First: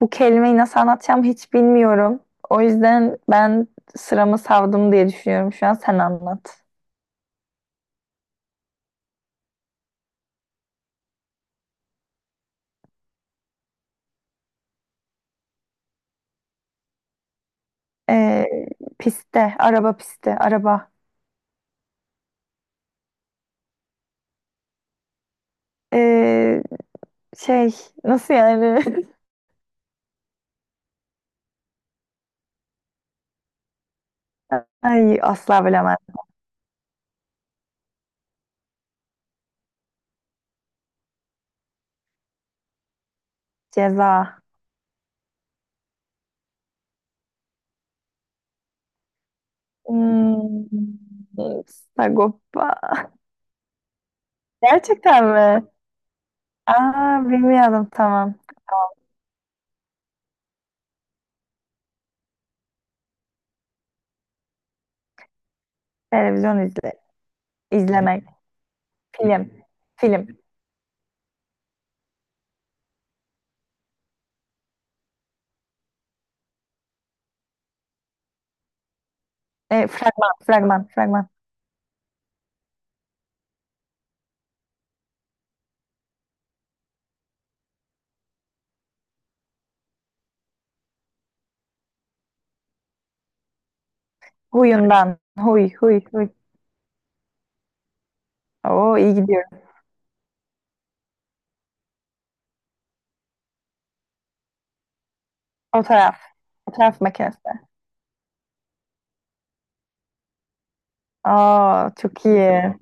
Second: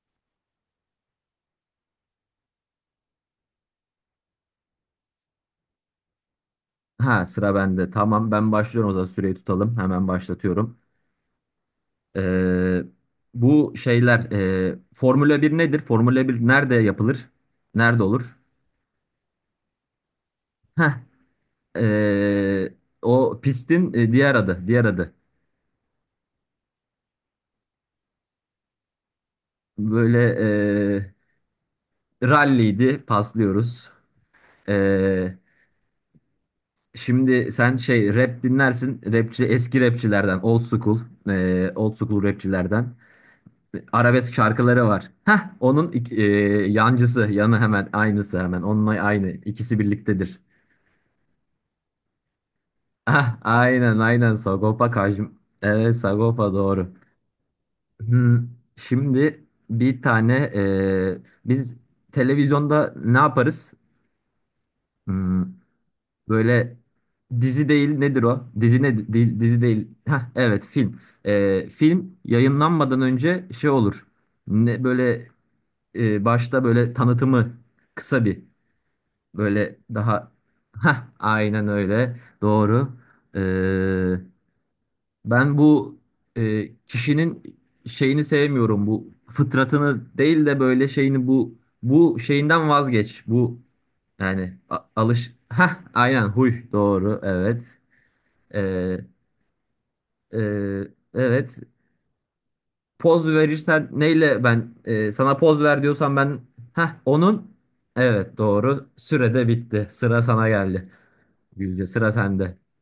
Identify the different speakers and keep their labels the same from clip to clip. Speaker 1: Bu kelimeyi nasıl anlatacağımı hiç bilmiyorum. O yüzden ben sıramı savdım diye düşünüyorum şu an. Sen anlat.
Speaker 2: Ha sıra bende. Tamam ben başlıyorum o zaman süreyi tutalım. Hemen başlatıyorum. Ee, bu şeyler Formula 1 nedir? Formula bir nerede yapılır? Nerede olur?
Speaker 1: Ee, piste, araba pisti,
Speaker 2: Heh,
Speaker 1: araba.
Speaker 2: ee, o pistin diğer adı. Diğer adı.
Speaker 1: Ee, şey, nasıl yani?
Speaker 2: Böyle ralliydi. Paslıyoruz.
Speaker 1: Ay
Speaker 2: Ee,
Speaker 1: asla bilemem.
Speaker 2: şimdi sen şey rap dinlersin. Rapçi eski rapçilerden. Old school. Old school rapçilerden. Arabesk
Speaker 1: Ceza.
Speaker 2: şarkıları var. Heh, onun yancısı, yanı hemen aynısı hemen. Onunla aynı. İkisi birliktedir.
Speaker 1: Hmm, Sagopa.
Speaker 2: Ah, aynen aynen Sagopa
Speaker 1: Gerçekten
Speaker 2: Kajm.
Speaker 1: mi?
Speaker 2: Evet, Sagopa doğru.
Speaker 1: Aa, bilmiyordum tamam.
Speaker 2: Hmm, şimdi bir tane biz televizyonda ne yaparız? Hmm,
Speaker 1: Televizyon
Speaker 2: böyle
Speaker 1: izle,
Speaker 2: dizi değil, nedir
Speaker 1: izlemek.
Speaker 2: o? Dizi ne di-
Speaker 1: Film.
Speaker 2: dizi değil. Heh,
Speaker 1: Film.
Speaker 2: evet, film. Film yayınlanmadan önce şey olur. Ne böyle başta böyle tanıtımı, kısa bir. Böyle
Speaker 1: Fragman,
Speaker 2: daha.
Speaker 1: fragman,
Speaker 2: Ha,
Speaker 1: fragman.
Speaker 2: aynen öyle. Doğru. Ee, ben bu kişinin şeyini sevmiyorum. Bu fıtratını değil de böyle şeyini bu şeyinden vazgeç. Bu yani
Speaker 1: Huyundan.
Speaker 2: alış.
Speaker 1: Huy,
Speaker 2: Ha,
Speaker 1: huy,
Speaker 2: aynen,
Speaker 1: huy.
Speaker 2: huy, doğru, evet.
Speaker 1: Oo,
Speaker 2: Ee,
Speaker 1: iyi gidiyorum.
Speaker 2: e, evet. Poz verirsen neyle, ben sana poz ver diyorsam
Speaker 1: Fotoğraf.
Speaker 2: ben. Ha
Speaker 1: Fotoğraf
Speaker 2: onun,
Speaker 1: makinesi.
Speaker 2: evet doğru. Sürede bitti. Sıra sana geldi. Gülce,
Speaker 1: Aa,
Speaker 2: sıra
Speaker 1: çok
Speaker 2: sende.
Speaker 1: iyi.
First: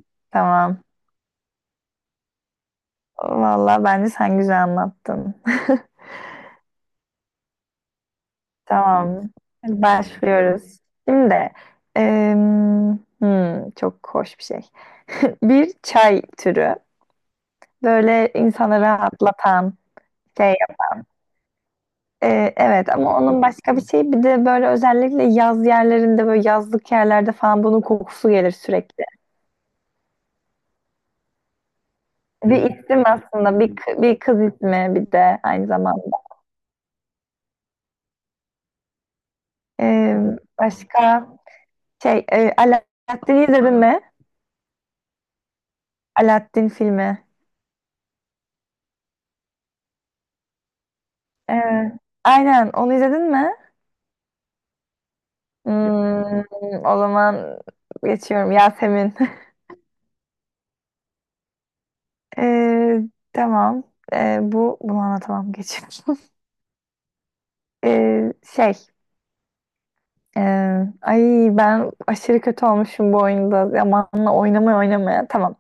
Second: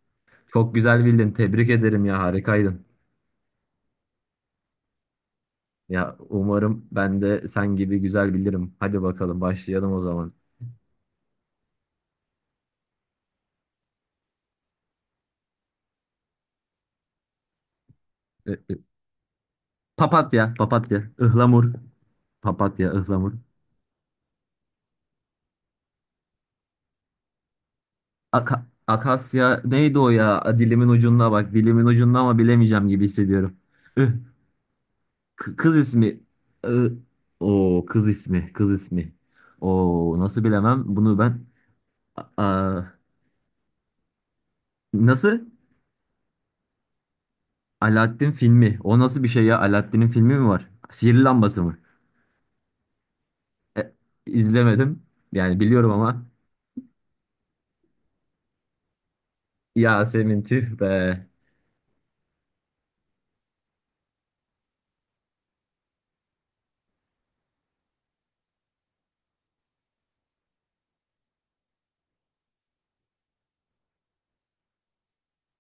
Speaker 2: Çok
Speaker 1: Tamam.
Speaker 2: güzel bildin. Tebrik ederim ya, harikaydın.
Speaker 1: Tamam. Vallahi bence sen güzel anlattın.
Speaker 2: Ya, umarım ben de sen gibi güzel bilirim. Hadi
Speaker 1: Tamam.
Speaker 2: bakalım,
Speaker 1: Hadi
Speaker 2: başlayalım o zaman.
Speaker 1: başlıyoruz. Şimdi çok hoş bir şey. Bir çay türü. Böyle
Speaker 2: Ö- ö-
Speaker 1: insanı rahatlatan
Speaker 2: Papatya,
Speaker 1: şey.
Speaker 2: papatya, ıhlamur,
Speaker 1: Evet
Speaker 2: papatya,
Speaker 1: ama
Speaker 2: ıhlamur.
Speaker 1: onun başka bir şey. Bir de böyle özellikle yaz yerlerinde böyle yazlık yerlerde falan bunun kokusu gelir
Speaker 2: Aka-
Speaker 1: sürekli.
Speaker 2: akasya neydi o ya? Dilimin ucunda bak, dilimin ucunda, ama
Speaker 1: Bir
Speaker 2: bilemeyeceğim
Speaker 1: isim
Speaker 2: gibi hissediyorum.
Speaker 1: aslında,
Speaker 2: Ih,
Speaker 1: bir kız ismi bir de aynı
Speaker 2: Kız ismi.
Speaker 1: zamanda.
Speaker 2: Ih, O kız ismi, kız ismi. O
Speaker 1: Ee,
Speaker 2: nasıl, bilemem bunu
Speaker 1: başka
Speaker 2: ben.
Speaker 1: şey,
Speaker 2: A- a-
Speaker 1: Aladdin'i izledin mi?
Speaker 2: Nasıl?
Speaker 1: Aladdin filmi.
Speaker 2: Alaaddin filmi. O nasıl bir şey ya? Alaaddin'in filmi mi var? Sihirli lambası mı?
Speaker 1: Ee, aynen, onu izledin mi?
Speaker 2: E, izlemedim. Yani biliyorum ama.
Speaker 1: Hmm, o zaman geçiyorum. Yasemin.
Speaker 2: Yasemin, tüh be.
Speaker 1: Ee, tamam. Bu bunu anlatamam geçiyorum. Ee, şey, e, ay ben aşırı kötü olmuşum bu oyunda. Zamanla oynamaya oynamaya. Tamam.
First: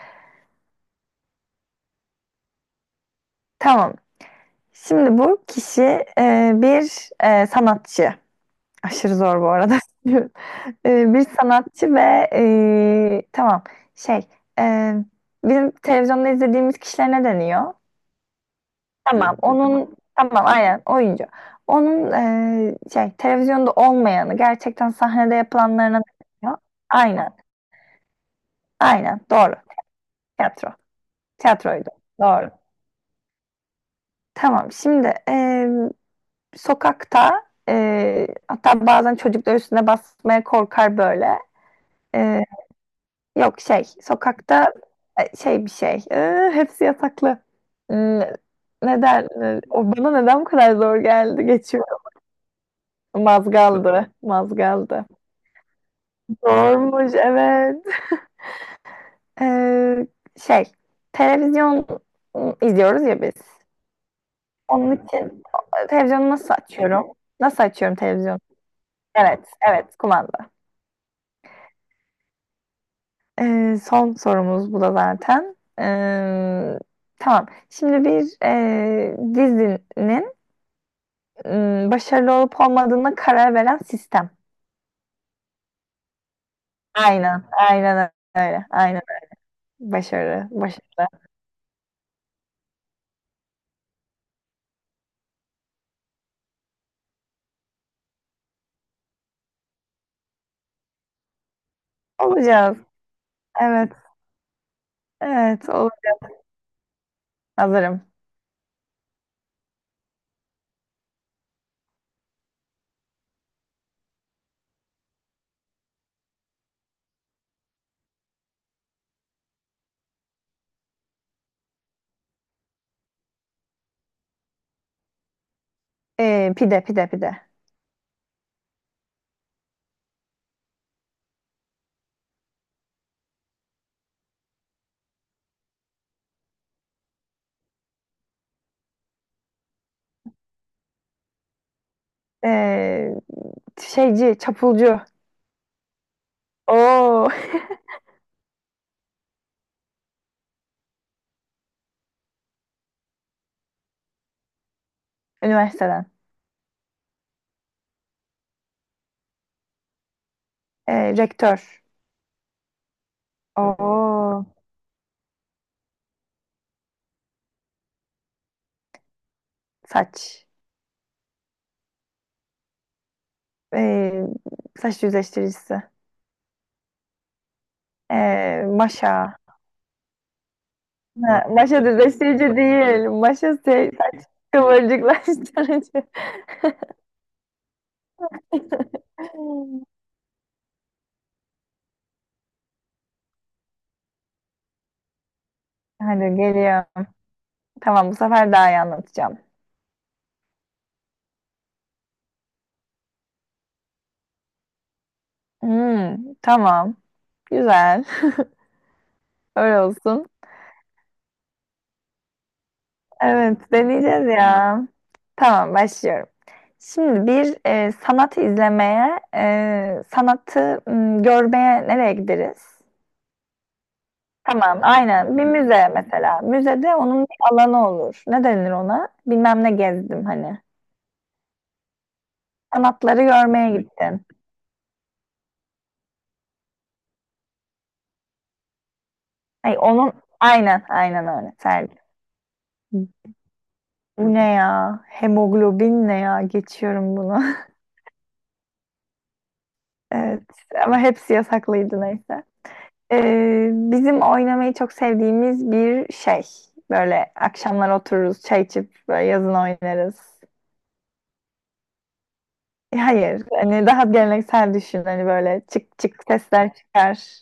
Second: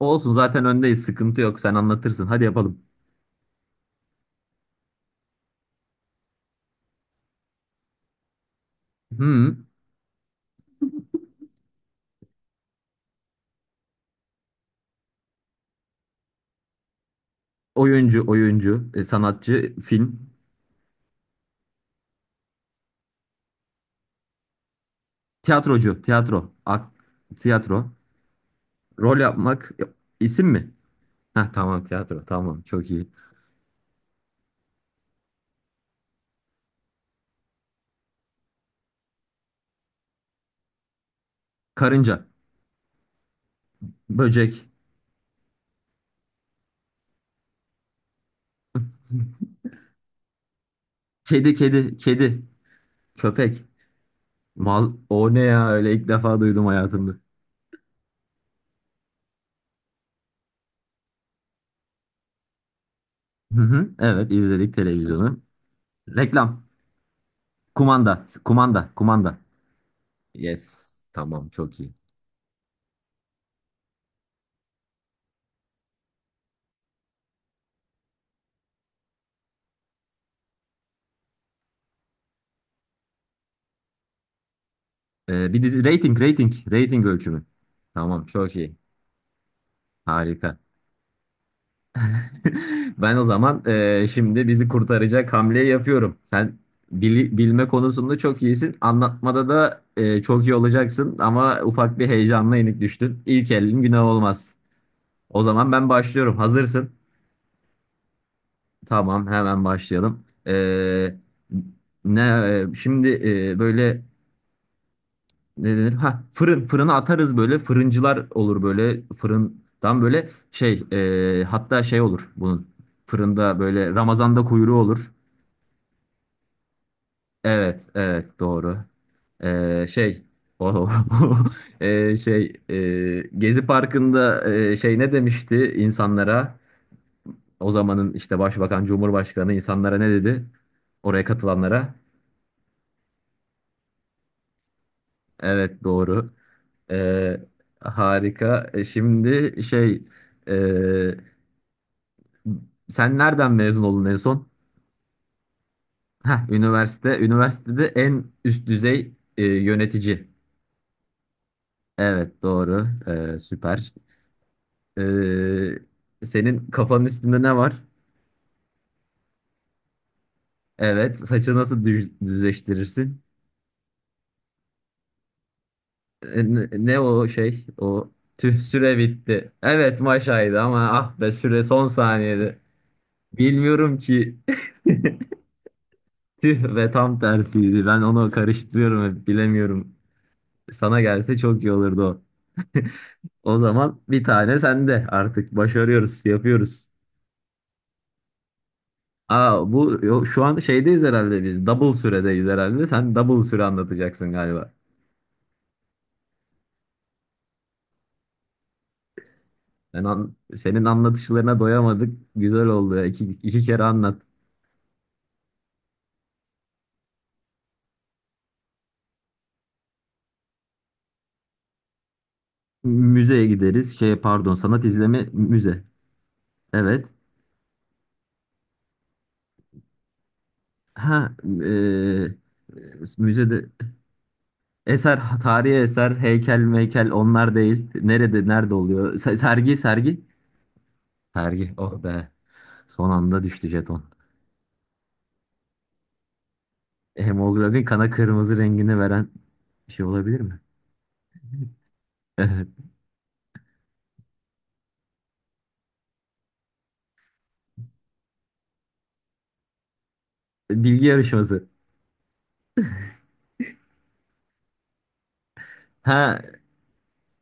Speaker 2: Olsun, zaten öndeyiz. Sıkıntı yok. Sen anlatırsın. Hadi yapalım.
Speaker 1: Tamam. Şimdi bu kişi bir sanatçı. Aşırı zor bu
Speaker 2: Hmm.
Speaker 1: arada. Bir sanatçı ve tamam şey e, bizim televizyonda izlediğimiz kişiler ne deniyor?
Speaker 2: Oyuncu, oyuncu,
Speaker 1: Tamam
Speaker 2: sanatçı,
Speaker 1: onun
Speaker 2: film,
Speaker 1: tamam aynen oyuncu. Onun şey televizyonda olmayanı gerçekten sahnede
Speaker 2: tiyatrocu,
Speaker 1: yapılanlarına ne
Speaker 2: tiyatro,
Speaker 1: deniyor? Aynen,
Speaker 2: tiyatro. Rol
Speaker 1: aynen doğru.
Speaker 2: yapmak, isim
Speaker 1: Tiyatro.
Speaker 2: mi? Heh, tamam,
Speaker 1: Tiyatroydu.
Speaker 2: tiyatro.
Speaker 1: Doğru.
Speaker 2: Tamam, çok iyi.
Speaker 1: Tamam şimdi sokakta hatta bazen çocuklar üstüne basmaya korkar böyle.
Speaker 2: Karınca,
Speaker 1: E, yok şey
Speaker 2: böcek,
Speaker 1: sokakta şey bir şey. Hepsi yasaklı. N- Neden? O bana neden bu kadar zor geldi?
Speaker 2: kedi, kedi,
Speaker 1: Geçiyor.
Speaker 2: kedi, köpek.
Speaker 1: Mazgaldı.
Speaker 2: Mal,
Speaker 1: Mazgaldı.
Speaker 2: o ne ya öyle, ilk defa duydum
Speaker 1: Zormuş,
Speaker 2: hayatımda.
Speaker 1: evet. E, şey televizyon izliyoruz ya biz.
Speaker 2: Hı hı, evet, izledik
Speaker 1: Onun
Speaker 2: televizyonu.
Speaker 1: için televizyonu nasıl
Speaker 2: Reklam.
Speaker 1: açıyorum? Nasıl açıyorum
Speaker 2: Kumanda,
Speaker 1: televizyonu?
Speaker 2: kumanda, kumanda.
Speaker 1: Evet, evet, kumanda.
Speaker 2: Yes. Tamam, çok iyi.
Speaker 1: Son sorumuz bu da zaten. Tamam. Şimdi bir dizinin başarılı olup olmadığına karar veren sistem.
Speaker 2: Bir dizi rating, rating, rating
Speaker 1: Aynen,
Speaker 2: ölçümü.
Speaker 1: aynen
Speaker 2: Tamam, çok
Speaker 1: öyle.
Speaker 2: iyi.
Speaker 1: Aynen. Başarı,
Speaker 2: Harika.
Speaker 1: başarılı
Speaker 2: Ben o zaman şimdi bizi kurtaracak hamleyi yapıyorum. Sen bilme konusunda çok iyisin. Anlatmada da çok iyi olacaksın, ama ufak bir heyecanla
Speaker 1: olacağız.
Speaker 2: yenik düştün. İlk elin
Speaker 1: Evet,
Speaker 2: günah olmaz. O
Speaker 1: evet.
Speaker 2: zaman ben
Speaker 1: Olur.
Speaker 2: başlıyorum. Hazırsın.
Speaker 1: Hazırım.
Speaker 2: Tamam, hemen başlayalım. Ne şimdi böyle ne denir? Ha, fırın, fırına atarız, böyle fırıncılar olur, böyle fırından, böyle şey, hatta şey olur bunun, fırında böyle Ramazan'da kuyruğu olur.
Speaker 1: Pide, pide, pide.
Speaker 2: Evet evet, doğru. Şey o şey Gezi Parkı'nda şey ne demişti insanlara? O zamanın işte başbakan, Cumhurbaşkanı insanlara ne dedi? Oraya katılanlara.
Speaker 1: Ee, şeyci, çapulcu.
Speaker 2: Evet, doğru.
Speaker 1: Oo.
Speaker 2: E, harika. Şimdi şey e, sen nereden mezun oldun en son?
Speaker 1: Üniversiteden.
Speaker 2: Heh, üniversite. Üniversitede en üst düzey yönetici.
Speaker 1: Rektör.
Speaker 2: Evet, doğru. Süper.
Speaker 1: Oo.
Speaker 2: E, senin kafanın üstünde ne var?
Speaker 1: Saç.
Speaker 2: Evet. Saçı nasıl düzleştirirsin?
Speaker 1: Ee, saç düzleştiricisi.
Speaker 2: Ne o şey? O, tüh, süre
Speaker 1: Maşa.
Speaker 2: bitti. Evet, maşaydı ama, ah be,
Speaker 1: Ha,
Speaker 2: süre
Speaker 1: maşa
Speaker 2: son
Speaker 1: düzleştirici
Speaker 2: saniyede.
Speaker 1: değil. Maşa
Speaker 2: Bilmiyorum
Speaker 1: saç
Speaker 2: ki.
Speaker 1: kıvırcıklaştırıcı.
Speaker 2: Tüh, ve tam tersiydi. Ben onu karıştırıyorum hep, bilemiyorum. Sana gelse çok iyi olurdu o. O zaman bir tane sende, artık başarıyoruz,
Speaker 1: Hadi geliyor.
Speaker 2: yapıyoruz.
Speaker 1: Tamam, bu sefer daha iyi anlatacağım.
Speaker 2: Aa, şu an şeydeyiz herhalde biz. Double süredeyiz herhalde. Sen double süre anlatacaksın galiba.
Speaker 1: Tamam. Güzel. Öyle olsun.
Speaker 2: Senin anlatışlarına doyamadık. Güzel oldu ya. İki, iki
Speaker 1: Evet
Speaker 2: kere anlat.
Speaker 1: deneyeceğiz ya. Tamam başlıyorum. Şimdi bir sanatı izlemeye, sanatı görmeye nereye gideriz?
Speaker 2: Müzeye gideriz. Şey, pardon,
Speaker 1: Tamam,
Speaker 2: sanat izleme
Speaker 1: aynen. Bir
Speaker 2: müze.
Speaker 1: müze mesela. Müzede
Speaker 2: Evet.
Speaker 1: onun bir alanı olur. Ne denir ona? Bilmem ne gezdim hani.
Speaker 2: Ha, eee,
Speaker 1: Sanatları
Speaker 2: müzede
Speaker 1: görmeye sergi gittin.
Speaker 2: eser, tarihi eser, heykel, meykel, onlar değil. Nerede oluyor?
Speaker 1: Ay,
Speaker 2: Sergi,
Speaker 1: onun
Speaker 2: sergi.
Speaker 1: aynen, aynen öyle.
Speaker 2: Sergi.
Speaker 1: Sergi.
Speaker 2: Oh be. Son anda düştü jeton.
Speaker 1: Bu ne ya? Hemoglobin ne ya? Geçiyorum bunu.
Speaker 2: Hemoglobin kana kırmızı rengini veren bir şey olabilir
Speaker 1: Evet.
Speaker 2: mi?
Speaker 1: Ama hepsi yasaklıydı neyse.
Speaker 2: Evet.
Speaker 1: Bizim oynamayı çok sevdiğimiz bir şey. Böyle akşamlar otururuz, çay içip böyle yazın oynarız.
Speaker 2: Bilgi yarışması.
Speaker 1: Hayır, hani daha geleneksel düşün. Hani böyle çık çık
Speaker 2: Ha,
Speaker 1: sesler çıkar.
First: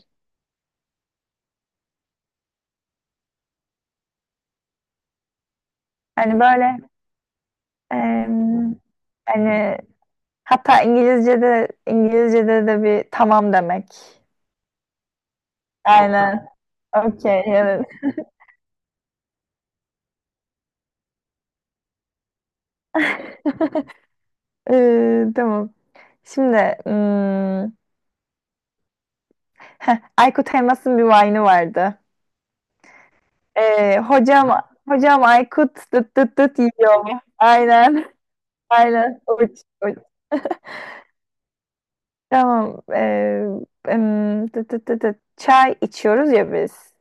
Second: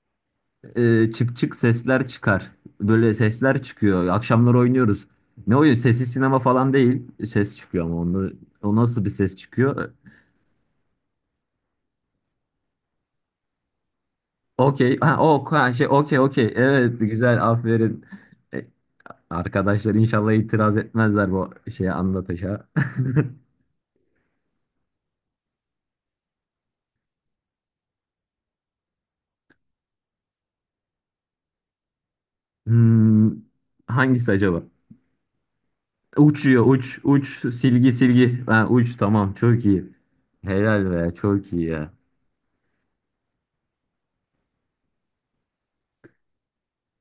Speaker 2: çık çık sesler çıkar. Böyle sesler çıkıyor. Akşamlar oynuyoruz. Ne oyun? Sesli sinema
Speaker 1: Hani
Speaker 2: falan
Speaker 1: böyle
Speaker 2: değil. Ses çıkıyor, ama onu,
Speaker 1: em,
Speaker 2: o nasıl bir ses
Speaker 1: hani
Speaker 2: çıkıyor?
Speaker 1: hatta İngilizce'de İngilizce'de de bir tamam demek.
Speaker 2: Okey. Ha, o, ha, şey, okey,
Speaker 1: Aynen.
Speaker 2: okey. Evet,
Speaker 1: Okey,
Speaker 2: güzel,
Speaker 1: evet.
Speaker 2: aferin. E, Arkadaşlar inşallah itiraz etmezler bu şeye, anlatışa.
Speaker 1: Tamam. Şimdi hmm, Aykut Elmas'ın bir vine'ı vardı.
Speaker 2: Hmm, hangisi
Speaker 1: Hocam
Speaker 2: acaba?
Speaker 1: hocam Aykut dıt dıt dıt
Speaker 2: Uçuyor, uç
Speaker 1: yiyor mu?
Speaker 2: uç, silgi
Speaker 1: Aynen.
Speaker 2: silgi. Ha, uç,
Speaker 1: Aynen.
Speaker 2: tamam,
Speaker 1: Uç,
Speaker 2: çok iyi.
Speaker 1: uç.
Speaker 2: Helal be, çok iyi ya.
Speaker 1: Tamam. Dıt dıt dıt dıt. Çay içiyoruz ya biz.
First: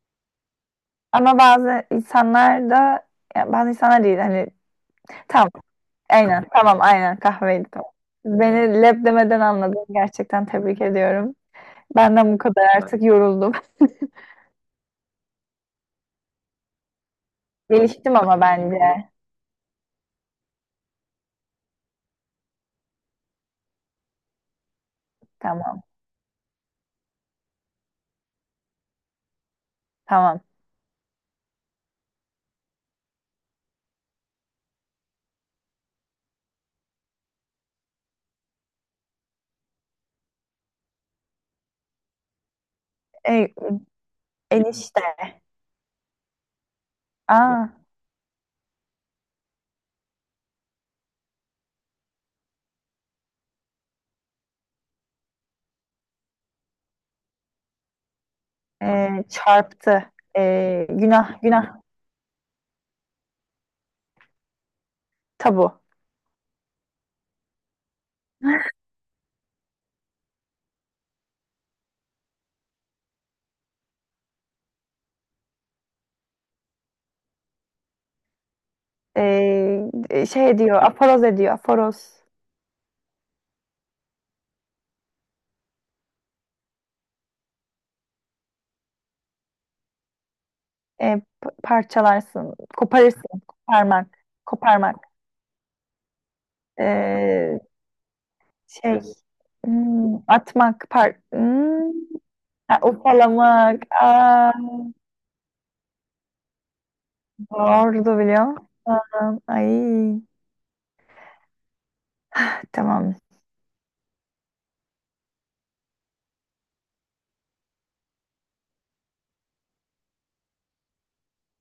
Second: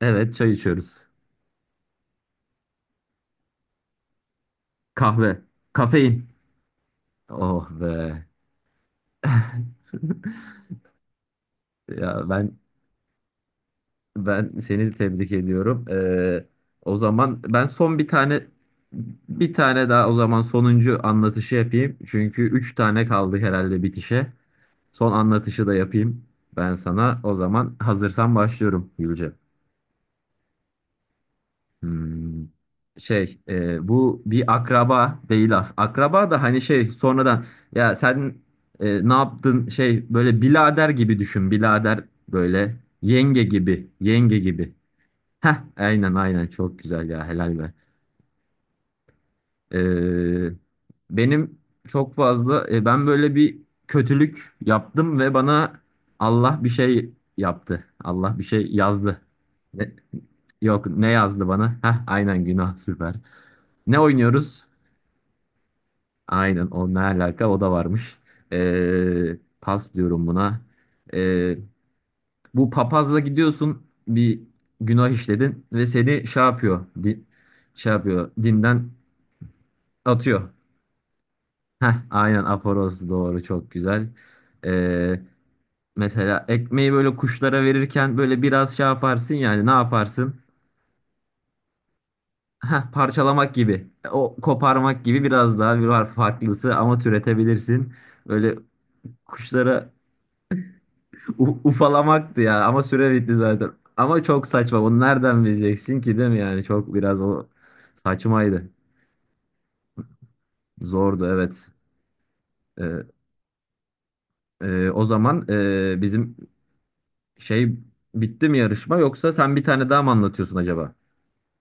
Speaker 2: Evet, çay içiyoruz.
Speaker 1: Ama bazı insanlar da ya bazı insanlar değil hani
Speaker 2: Kahve.
Speaker 1: tamam
Speaker 2: Kafein.
Speaker 1: aynen tamam aynen
Speaker 2: Oh
Speaker 1: kahveydi tamam.
Speaker 2: be.
Speaker 1: Beni leb demeden anladın. Gerçekten tebrik ediyorum.
Speaker 2: Ya
Speaker 1: Benden bu
Speaker 2: ben
Speaker 1: kadar, artık yoruldum.
Speaker 2: ben seni tebrik ediyorum. O zaman ben son bir
Speaker 1: Geliştim
Speaker 2: tane
Speaker 1: ama bence.
Speaker 2: bir tane daha o zaman, sonuncu anlatışı yapayım. Çünkü üç tane kaldı herhalde bitişe. Son anlatışı da
Speaker 1: Tamam,
Speaker 2: yapayım ben sana. O zaman hazırsan başlıyorum, Gülce.
Speaker 1: tamam.
Speaker 2: Hmm, şey bu bir akraba değil, as. Akraba da hani şey, sonradan. Ya sen ne yaptın şey, böyle birader gibi düşün. Birader, böyle yenge
Speaker 1: E,
Speaker 2: gibi, yenge gibi.
Speaker 1: enişte.
Speaker 2: Heh, aynen aynen, çok güzel ya, helal
Speaker 1: Aa,
Speaker 2: be. Ee, benim çok fazla ben böyle bir kötülük yaptım ve bana Allah bir şey yaptı. Allah bir şey yazdı. Ne-
Speaker 1: çarptı.
Speaker 2: Yok, ne
Speaker 1: Günah,
Speaker 2: yazdı
Speaker 1: günah,
Speaker 2: bana? Heh, aynen, günah, süper. Ne oynuyoruz?
Speaker 1: tabu.
Speaker 2: Aynen, o ne alaka, o da varmış. Pas diyorum buna. Ee, bu papazla gidiyorsun, bir günah işledin ve seni şey yapıyor. Şey yapıyor, dinden
Speaker 1: E,
Speaker 2: atıyor.
Speaker 1: şey diyor, aforoz ediyor,
Speaker 2: Heh,
Speaker 1: aforoz.
Speaker 2: aynen, aforoz, doğru, çok güzel. Ee, mesela ekmeği böyle kuşlara verirken böyle biraz şey yaparsın, yani ne yaparsın?
Speaker 1: Parçalarsın,
Speaker 2: Heh,
Speaker 1: koparırsın,
Speaker 2: parçalamak gibi.
Speaker 1: koparmak,
Speaker 2: O
Speaker 1: koparmak.
Speaker 2: koparmak gibi, biraz daha bir var farklısı, ama
Speaker 1: E,
Speaker 2: türetebilirsin. Böyle
Speaker 1: Biraz
Speaker 2: kuşlara
Speaker 1: atmak,
Speaker 2: u- ufalamaktı ya,
Speaker 1: ha,
Speaker 2: ama süre bitti zaten.
Speaker 1: ufalamak.
Speaker 2: Ama çok
Speaker 1: Aa,
Speaker 2: saçma. Bunu nereden bileceksin ki, değil mi yani? Çok biraz, o
Speaker 1: doğru biliyor
Speaker 2: saçmaydı.
Speaker 1: musun? Ay,
Speaker 2: Zordu, evet. Ee,
Speaker 1: tamam.
Speaker 2: o zaman bizim şey, bitti mi yarışma, yoksa sen bir tane daha mı anlatıyorsun acaba?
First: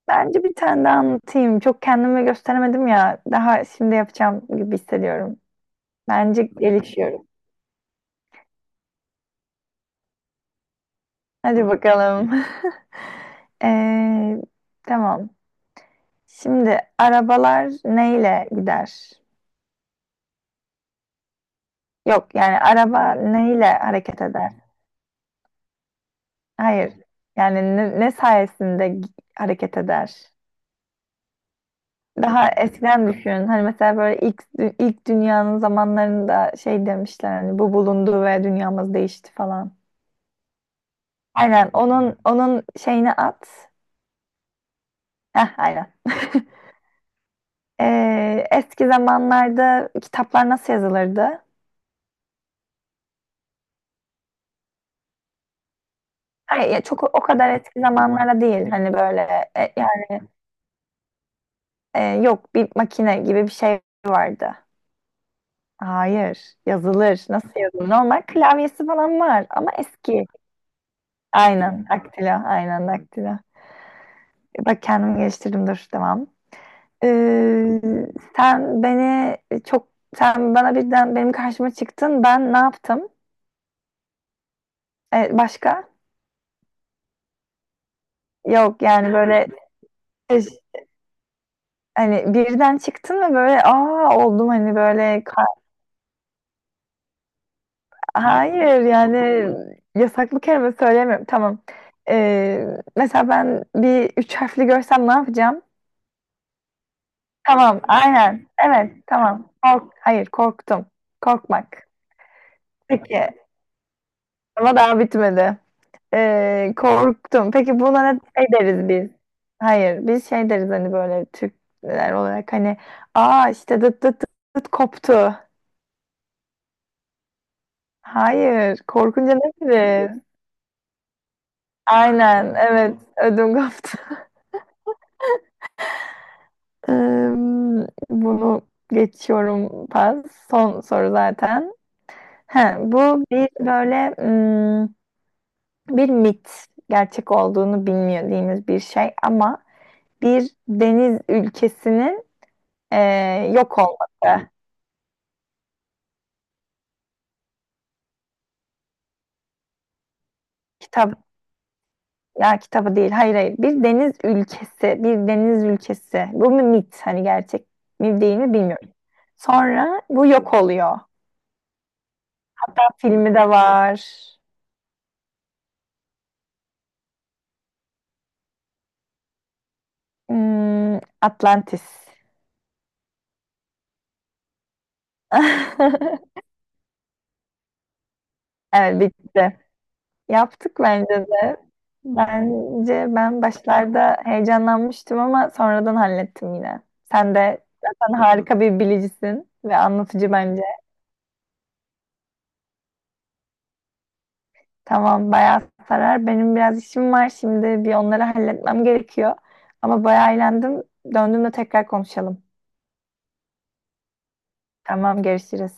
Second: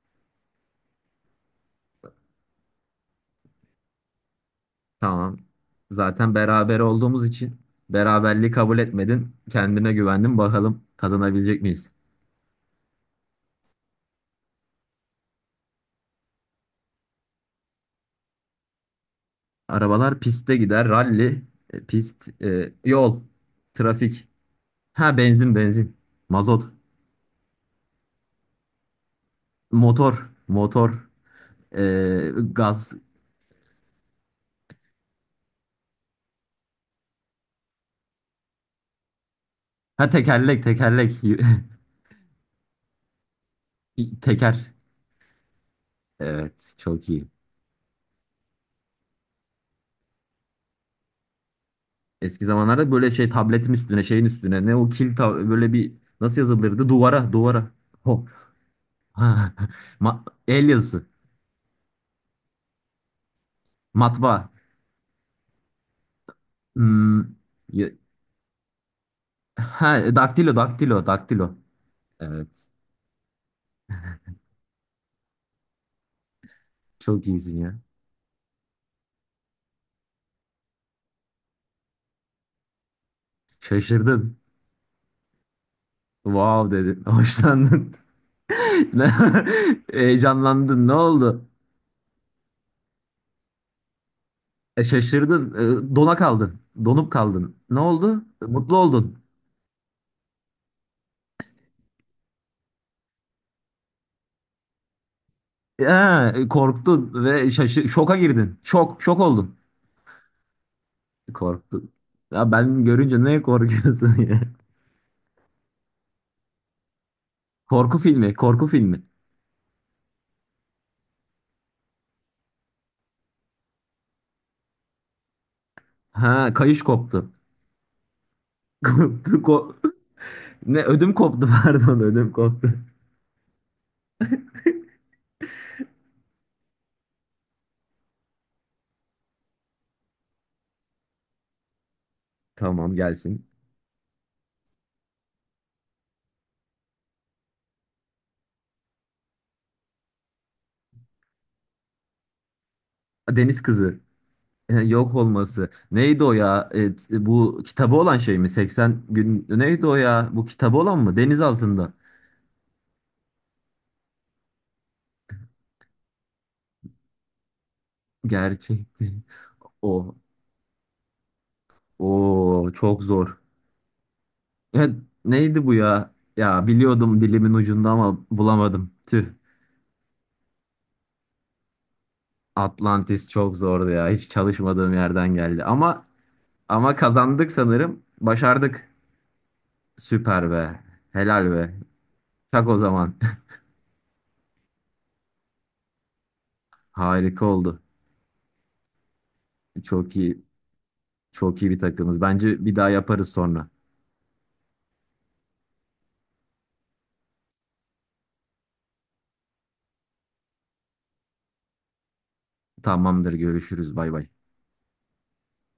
Speaker 1: Bence bir tane daha anlatayım. Çok kendimi gösteremedim ya. Daha şimdi yapacağım gibi hissediyorum.
Speaker 2: Tamam. Zaten
Speaker 1: Bence
Speaker 2: beraber olduğumuz
Speaker 1: gelişiyorum.
Speaker 2: için beraberliği kabul etmedin. Kendine güvendin. Bakalım, kazanabilecek
Speaker 1: Hadi
Speaker 2: miyiz?
Speaker 1: bakalım. Ee, tamam. Şimdi arabalar neyle gider?
Speaker 2: Arabalar piste gider. Ralli, pist,
Speaker 1: Yok yani araba
Speaker 2: yol,
Speaker 1: neyle hareket
Speaker 2: trafik.
Speaker 1: eder?
Speaker 2: Ha, benzin, benzin. Mazot,
Speaker 1: Hayır. Yani ne sayesinde hareket eder?
Speaker 2: motor, motor,
Speaker 1: Daha
Speaker 2: gaz.
Speaker 1: eskiden düşün. Hani mesela böyle ilk dünyanın zamanlarında şey demişler hani bu bulundu ve dünyamız değişti falan.
Speaker 2: Ha, tekerlek, tekerlek.
Speaker 1: Aynen onun şeyini at.
Speaker 2: Teker.
Speaker 1: Heh, aynen.
Speaker 2: Evet, çok iyi.
Speaker 1: Eski zamanlarda kitaplar nasıl yazılırdı?
Speaker 2: Eski zamanlarda böyle şey, tabletin üstüne, şeyin üstüne, ne, o kil, böyle bir, nasıl
Speaker 1: Hayır, ya
Speaker 2: yazılırdı,
Speaker 1: çok o
Speaker 2: duvara,
Speaker 1: kadar
Speaker 2: duvara.
Speaker 1: eski
Speaker 2: Ho.
Speaker 1: zamanlarda değil. Hani böyle
Speaker 2: Ha.
Speaker 1: yani
Speaker 2: El yazısı.
Speaker 1: e, yok bir makine gibi bir şey
Speaker 2: Matbaa.
Speaker 1: vardı. Hayır,
Speaker 2: Hmm.
Speaker 1: yazılır. Nasıl yazılır?
Speaker 2: Ya-
Speaker 1: Normal klavyesi falan var ama
Speaker 2: Ha,
Speaker 1: eski.
Speaker 2: daktilo, daktilo, daktilo.
Speaker 1: Aynen, daktilo,
Speaker 2: Evet.
Speaker 1: aynen daktilo. Bak kendimi geliştirdim, dur, devam.
Speaker 2: Çok iyisin ya.
Speaker 1: Ee, sen beni çok, sen bana birden benim karşıma çıktın, ben ne yaptım?
Speaker 2: Şaşırdın.
Speaker 1: Başka?
Speaker 2: Wow dedin. Hoşlandın.
Speaker 1: Yok yani
Speaker 2: Ne-
Speaker 1: böyle
Speaker 2: Heyecanlandın. Ne oldu?
Speaker 1: hani birden çıktın ve böyle aa oldum hani
Speaker 2: E,
Speaker 1: böyle
Speaker 2: şaşırdın. Dona kaldın. Donup kaldın. Ne oldu? Mutlu
Speaker 1: hayır
Speaker 2: oldun.
Speaker 1: yani yasaklı kelime söylemiyorum tamam. Ee, mesela ben bir üç harfli görsem ne yapacağım?
Speaker 2: Korktun ve
Speaker 1: Tamam,
Speaker 2: şoka
Speaker 1: aynen.
Speaker 2: girdin.
Speaker 1: Evet,
Speaker 2: Şok, şok
Speaker 1: tamam.
Speaker 2: oldun.
Speaker 1: Kork, hayır, korktum.
Speaker 2: Korktu.
Speaker 1: Korkmak.
Speaker 2: Ya ben
Speaker 1: Peki,
Speaker 2: görünce, neye korkuyorsun ya?
Speaker 1: ama daha bitmedi. Korktum. Peki
Speaker 2: Korku
Speaker 1: buna ne
Speaker 2: filmi,
Speaker 1: şey
Speaker 2: korku
Speaker 1: deriz
Speaker 2: filmi.
Speaker 1: biz? Hayır, biz şey deriz hani böyle Türkler olarak hani aa işte dıt dıt dıt, dıt koptu.
Speaker 2: Ha, kayış koptu.
Speaker 1: Hayır, korkunca
Speaker 2: Koptu,
Speaker 1: ne
Speaker 2: ko-
Speaker 1: deriz?
Speaker 2: Ne ödüm koptu, pardon, ödüm
Speaker 1: Aynen,
Speaker 2: koptu.
Speaker 1: evet. Ödüm koptu. Ee, bunu geçiyorum, pas. Son soru zaten. He,
Speaker 2: Tamam,
Speaker 1: bu
Speaker 2: gelsin.
Speaker 1: bir böyle bir mit, gerçek olduğunu bilmediğimiz bir şey ama bir deniz ülkesinin
Speaker 2: Deniz
Speaker 1: yok
Speaker 2: kızı.
Speaker 1: olması.
Speaker 2: Yok olması. Neydi o ya? Bu kitabı olan şey mi? 80 gün. Neydi o ya? Bu kitabı olan
Speaker 1: Kitap
Speaker 2: mı? Deniz altında.
Speaker 1: ya kitabı değil, hayır, hayır. Bir deniz ülkesi, bir deniz ülkesi. Bu bir mit, hani gerçek mi değil mi bilmiyorum.
Speaker 2: Gerçek değil.
Speaker 1: Sonra
Speaker 2: O.
Speaker 1: bu yok oluyor.
Speaker 2: O
Speaker 1: Hatta
Speaker 2: çok
Speaker 1: filmi
Speaker 2: zor.
Speaker 1: de var.
Speaker 2: Ya, neydi bu ya? Ya, biliyordum, dilimin ucunda ama bulamadım. Tüh.
Speaker 1: Hmm, Atlantis.
Speaker 2: Atlantis çok zordu ya. Hiç çalışmadığım yerden geldi. Ama ama kazandık sanırım. Başardık.
Speaker 1: Evet, bitti.
Speaker 2: Süper
Speaker 1: Yaptık
Speaker 2: be.
Speaker 1: bence
Speaker 2: Helal
Speaker 1: de.
Speaker 2: be. Tak o
Speaker 1: Bence
Speaker 2: zaman.
Speaker 1: ben başlarda heyecanlanmıştım ama sonradan hallettim yine. Sen
Speaker 2: Harika
Speaker 1: de
Speaker 2: oldu.
Speaker 1: zaten harika bir bilicisin ve
Speaker 2: Çok
Speaker 1: anlatıcı
Speaker 2: iyi.
Speaker 1: bence.
Speaker 2: Çok iyi bir takımız. Bence bir daha yaparız sonra.
Speaker 1: Tamam, bayağı sarar. Benim biraz işim var şimdi, bir onları halletmem gerekiyor. Ama bayağı eğlendim. Döndüğümde tekrar konuşalım.
Speaker 2: Tamamdır. Görüşürüz. Bay bay.
Speaker 1: Tamam, görüşürüz.